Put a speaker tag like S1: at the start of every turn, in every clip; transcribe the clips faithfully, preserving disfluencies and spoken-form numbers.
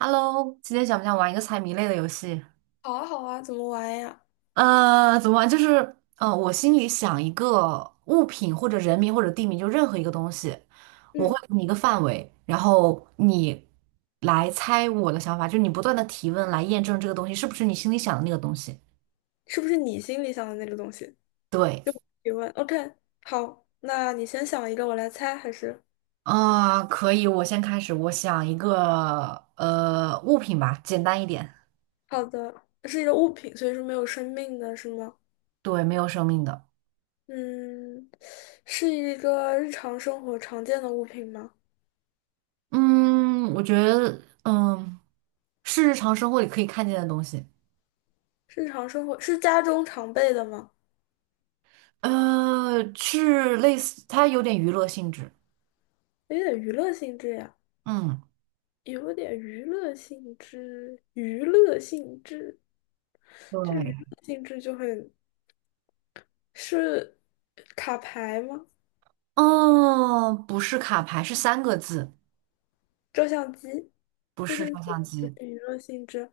S1: Hello，今天想不想玩一个猜谜类的游戏？
S2: 好啊，好啊，怎么玩呀？
S1: 呃，怎么玩？就是，呃，我心里想一个物品或者人名或者地名，就任何一个东西，我
S2: 嗯，
S1: 会给你一个范围，然后你来猜我的想法，就是你不断的提问来验证这个东西是不是你心里想的那个东西。
S2: 是不是你心里想的那个东西？
S1: 对，
S2: 提问。OK，好，那你先想一个，我来猜，还是？
S1: 啊、可以，我先开始，我想一个呃物品吧，简单一点，
S2: 好的，是一个物品，所以说没有生命的，是吗？
S1: 对，没有生命的。
S2: 嗯，是一个日常生活常见的物品吗？
S1: 嗯，我觉得，嗯，是日常生活里可以看见的东西。
S2: 日常生活是家中常备的吗？
S1: 呃，是类似，它有点娱乐性质。
S2: 有点娱乐性质呀，
S1: 嗯，
S2: 有点娱乐性质，娱乐性质，这个娱
S1: 对，
S2: 乐性质就很，是卡牌吗？
S1: 哦，不是卡牌，是三个字，
S2: 照相机。
S1: 不
S2: 就
S1: 是
S2: 是
S1: 照相机。
S2: 娱乐性质，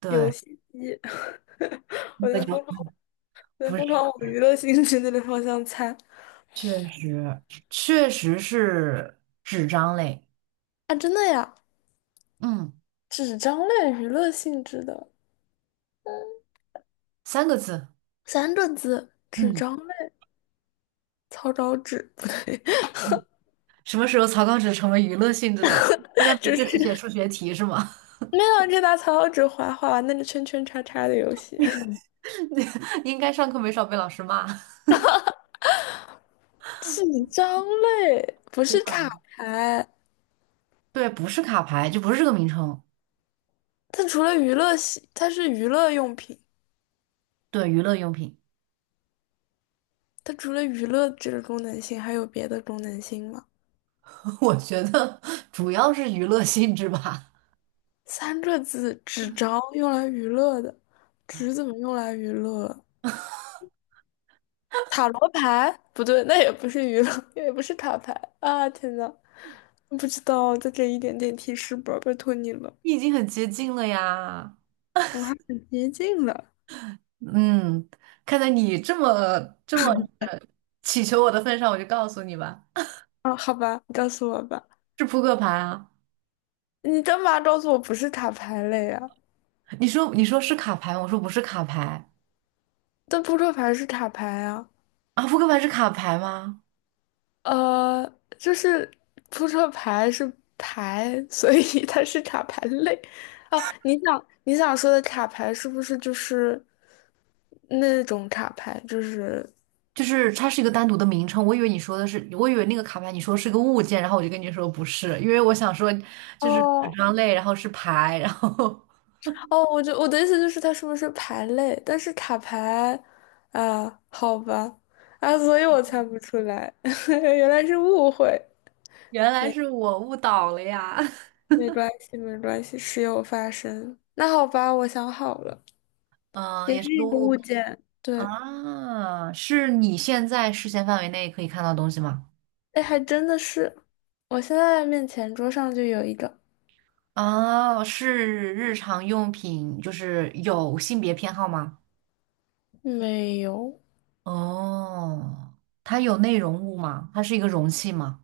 S1: 对，
S2: 游戏机，我
S1: 那
S2: 在
S1: 就
S2: 疯狂，我在
S1: 不是，
S2: 疯狂往娱乐性质那个方向猜。
S1: 确实，确实是纸张类。
S2: 啊！真的呀，
S1: 嗯，
S2: 纸张类娱乐性质的
S1: 三个字。
S2: 三个字，纸
S1: 嗯，
S2: 张类，草稿纸不对，
S1: 嗯什么时候草稿纸成为娱乐性质了？大家 不
S2: 就
S1: 事只
S2: 是
S1: 写数学题是吗？
S2: 没有啊，就拿草稿纸划划玩那个圈圈叉叉的游戏，
S1: 应该上课没少被老师骂。
S2: 纸张类不
S1: 对
S2: 是卡牌，
S1: 对，不是卡牌，就不是这个名称。
S2: 它除了娱乐性，它是娱乐用品，
S1: 对，娱乐用品。
S2: 它除了娱乐这个功能性，还有别的功能性吗？
S1: 我觉得主要是娱乐性质吧。
S2: 三个字，纸张用来娱乐的，纸怎么用来娱乐？塔罗牌？不对，那也不是娱乐，也不是塔牌。啊！天呐，不知道，就这一点点提示吧，拜托你了，
S1: 你已经很接近了呀。
S2: 我还很接近了。
S1: 嗯，看在你这么这么呃祈求我的份上，我就告诉你吧，
S2: 啊！好吧，你告诉我吧，
S1: 是扑克牌啊。
S2: 你干嘛告诉我不是塔牌类啊？
S1: 你说你说是卡牌吗？我说不是卡牌
S2: 但扑克牌是塔牌啊。
S1: 啊。扑克牌是卡牌吗？
S2: 呃，就是扑克牌是牌，所以 它是卡牌类。哦，你想你想说的卡牌是不是就是那种卡牌？就是
S1: 就是它是一个单独的名称，我以为你说的是，我以为那个卡牌你说是个物件，然后我就跟你说不是，因为我想说就是纸
S2: 哦
S1: 张类，然后是牌，然后
S2: 哦，我就我的意思就是它是不是牌类？但是卡牌。啊，好吧。啊，所以我猜不出来，原来是误会。
S1: 原来是我误导了呀。
S2: 没关系，没关系，时有发生。那好吧，我想好了，
S1: 嗯，
S2: 也
S1: 也是
S2: 是
S1: 个
S2: 一个
S1: 误。
S2: 物件，对。
S1: 啊，是你现在视线范围内可以看到的东西吗？
S2: 哎，还真的是，我现在面前桌上就有一个，
S1: 啊，是日常用品，就是有性别偏好吗？
S2: 没有，
S1: 哦，它有内容物吗？它是一个容器吗？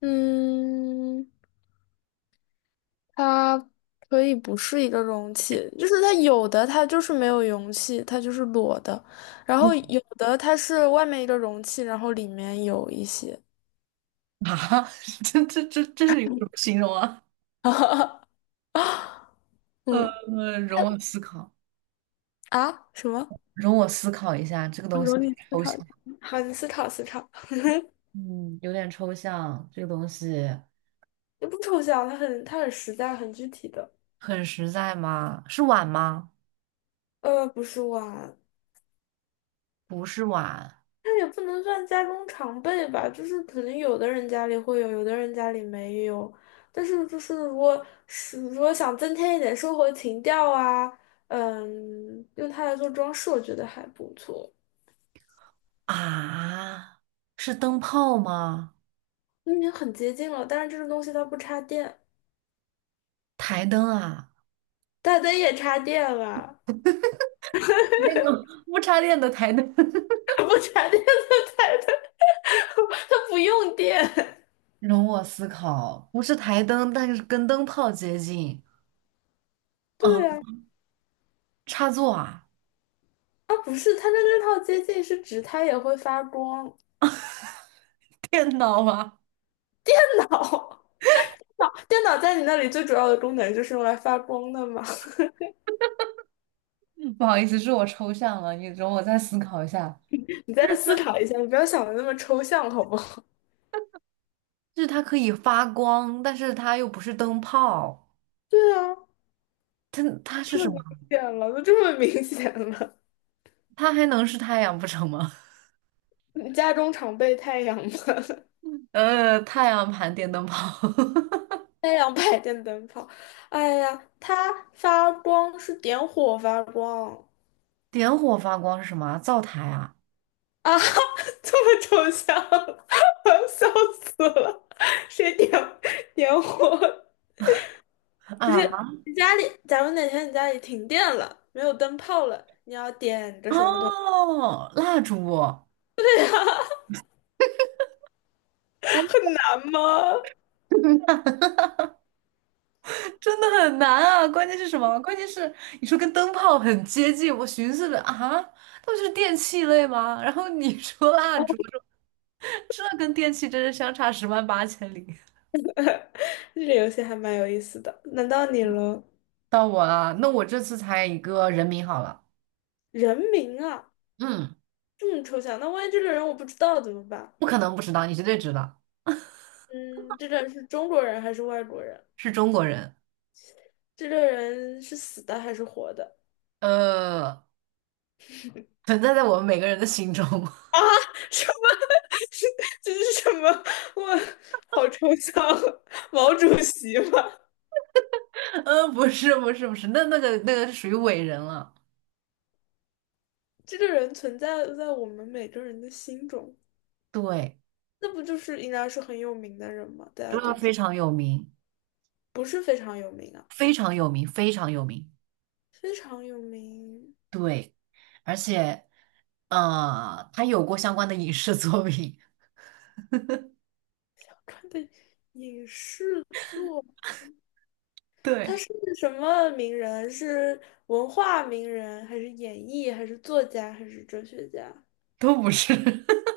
S2: 嗯，它可以不是一个容器，就是它有的它就是没有容器，它就是裸的，然后有的它是外面一个容器，然后里面有一些，
S1: 啊，这这这这是一个什么形容啊？
S2: 嗯，
S1: 呃，容我思考，
S2: 啊，什么？
S1: 容我思考一下，这个
S2: 我
S1: 东西
S2: 容你思
S1: 抽
S2: 考，
S1: 象，
S2: 好，你思考思考，
S1: 嗯，有点抽象。这个东西
S2: 你不抽象，它很它很实在，很具体的，
S1: 很实在吗？是碗吗？
S2: 呃，不是碗，
S1: 不是碗
S2: 那也不能算家中常备吧，就是可能有的人家里会有，有的人家里没有。但是就是如果是如果想增添一点生活情调啊，嗯，用它来做装饰，我觉得还不错。
S1: 啊，是灯泡吗？
S2: 嗯已经很接近了，但是这个东西它不插电，
S1: 台灯啊，
S2: 大灯也插电了，
S1: 那个不插电的台灯，
S2: 不插电的台灯，它不用电。
S1: 容我思考，不是台灯，但是跟灯泡接近。
S2: 对
S1: 啊，
S2: 啊，
S1: 插座啊，
S2: 啊不是，它的这套接近是指它也会发光。
S1: 电脑吗？
S2: 老。电脑在你那里最主要的功能就是用来发光的嘛
S1: 嗯不好意思，是我抽象了，你容我再思考一下。
S2: 你再思考一下，你不要想的那么抽象，好不好？
S1: 就是它可以发光，但是它又不是灯泡，
S2: 对啊，
S1: 它它是
S2: 这么
S1: 什
S2: 明
S1: 么？
S2: 显了，都这么明显了。
S1: 它还能是太阳不成吗？
S2: 你家中常备太阳吗？
S1: 呃，太阳盘电灯泡，
S2: 太阳牌电灯泡，哎呀，它发光是点火发光。
S1: 点火发光是什么啊？灶台啊
S2: 啊，这么抽象，我要笑死了。谁点点火？不
S1: 啊
S2: 是你家里，假如哪天你家里停电了，没有灯泡了，你要点个什么东
S1: 哦，蜡烛。
S2: 很 难吗？
S1: 真的很难啊！关键是什么？关键是你说跟灯泡很接近，我寻思着啊，那不就是电器类吗？然后你说蜡烛，这跟电器真是相差十万八千里。
S2: 这个游戏还蛮有意思的，难到你了。
S1: 到我了，那我这次猜一个人名好了，
S2: 人名啊，
S1: 嗯，
S2: 这么抽象，那万一这个人我不知道怎么办？
S1: 不可能不知道，你绝对知道，
S2: 嗯，这个人是中国人还是外国人？
S1: 是中国人。
S2: 这个人是死的还是活的？
S1: 呃，存在在我们每个人的心中。
S2: 啊，什么？是这是什么？我好抽象啊，毛主席吗？
S1: 呃，不是，不是，不是，那那个那个是属于伟人了，
S2: 这个人存在在我们每个人的心中，
S1: 对，
S2: 那不就是应该是很有名的人吗？大家
S1: 这
S2: 都
S1: 个非
S2: 知，
S1: 常有名，
S2: 不是非常有名啊，
S1: 非常有名，非常有名。
S2: 非常有名。
S1: 对，而且呃，他有过相关的影视作品，
S2: 想看的影视作，他
S1: 对，
S2: 是什么名人？是文化名人，还是演艺，还是作家，还是哲学家？
S1: 都不是，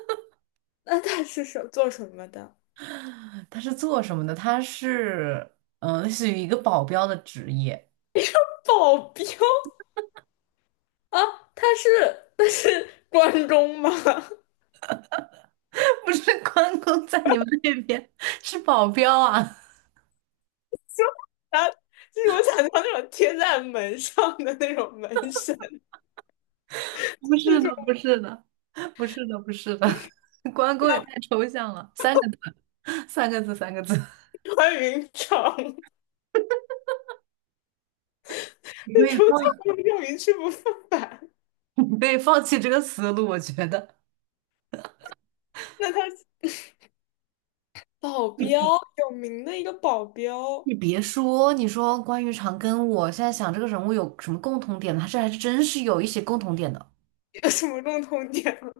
S2: 那他是什做什么的？
S1: 他是做什么的？他是嗯、呃，类似于一个保镖的职业，
S2: 保镖啊？他是他是关中吗？
S1: 不是关公在你们那边是保镖啊？
S2: 啊，就是我想象那种贴在门上的那种门神，
S1: 不
S2: 这
S1: 是
S2: 种
S1: 的，不是的，不是的，不是的，关公也
S2: 像
S1: 太抽象了，三个 三个字，三个字，
S2: 穿云长，
S1: 你可
S2: 那
S1: 以
S2: 种
S1: 放，
S2: 叫用一去不复返。
S1: 你可以放弃这个思路，我觉得。
S2: 那他是保镖有名的一个保镖，
S1: 你别说，你说关于长庚，我现在想这个人物有什么共同点呢他是还真是有一些共同点的。
S2: 有什么共同点吗？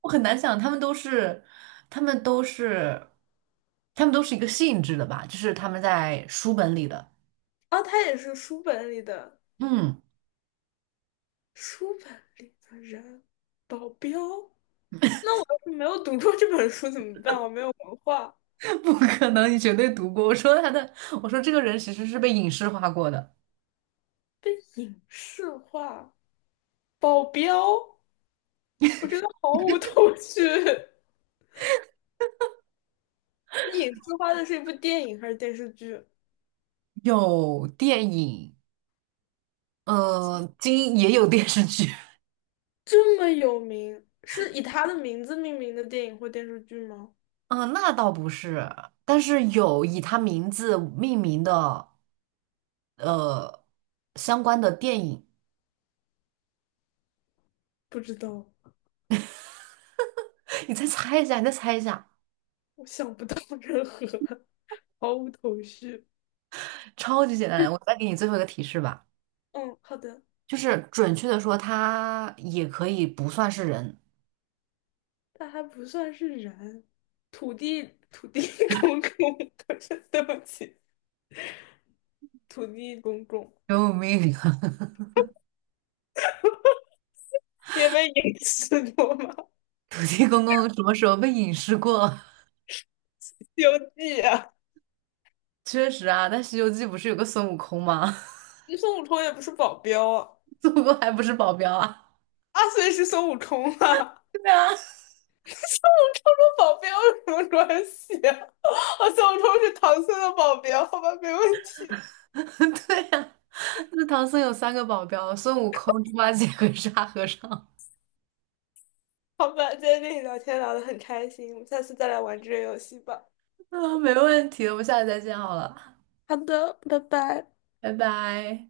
S1: 我很难想，他们都是，他们都是，他们都是一个性质的吧？就是他们在书本里的，
S2: 哦，他也是书本里的
S1: 嗯，
S2: 书本里的人，保镖。那我要是没有读过这本书怎么办？我没有文化，
S1: 不可能，你绝对读过。我说他的，我说这个人其实是被影视化过的，
S2: 被影视化，保镖，我真的毫无头绪。影视化的是一部电影还是电视剧？
S1: 有电影，呃，今也有电视剧，
S2: 这么有名，是以他的名字命名的电影或电视剧吗？
S1: 嗯、那倒不是，但是有以他名字命名的。呃相关的电影。
S2: 不知道，
S1: 你再猜一下，你再猜一下，
S2: 我想不到任何，毫无头绪。
S1: 超级简单的。我再给你最后一个提示吧，
S2: 嗯，好的。
S1: 就是准确的说，他也可以不算是人。
S2: 他还不算是人，土地土地 公公，不是对不起，土地公公
S1: 救命啊！
S2: 因为影视过吗？
S1: 土地公公什么时候被隐士过
S2: 《西游记》啊，
S1: 确实啊，但《西游记》不是有个孙悟空吗？
S2: 那孙悟空也不是保镖啊，
S1: 孙悟空还不是保镖啊？
S2: 阿虽是孙悟空啊，
S1: 对啊，
S2: 孙悟空跟保镖有什么关系啊？我孙悟空是唐僧的保镖，好吧，没问题。
S1: 对啊，那唐僧有三个保镖，孙悟空、猪八戒和沙和尚。
S2: 好吧，今天跟你聊天聊得很开心，我们下次再来玩这个游戏吧。
S1: 啊，没问题，我们下次再见好了，
S2: 好的，拜拜。
S1: 拜拜。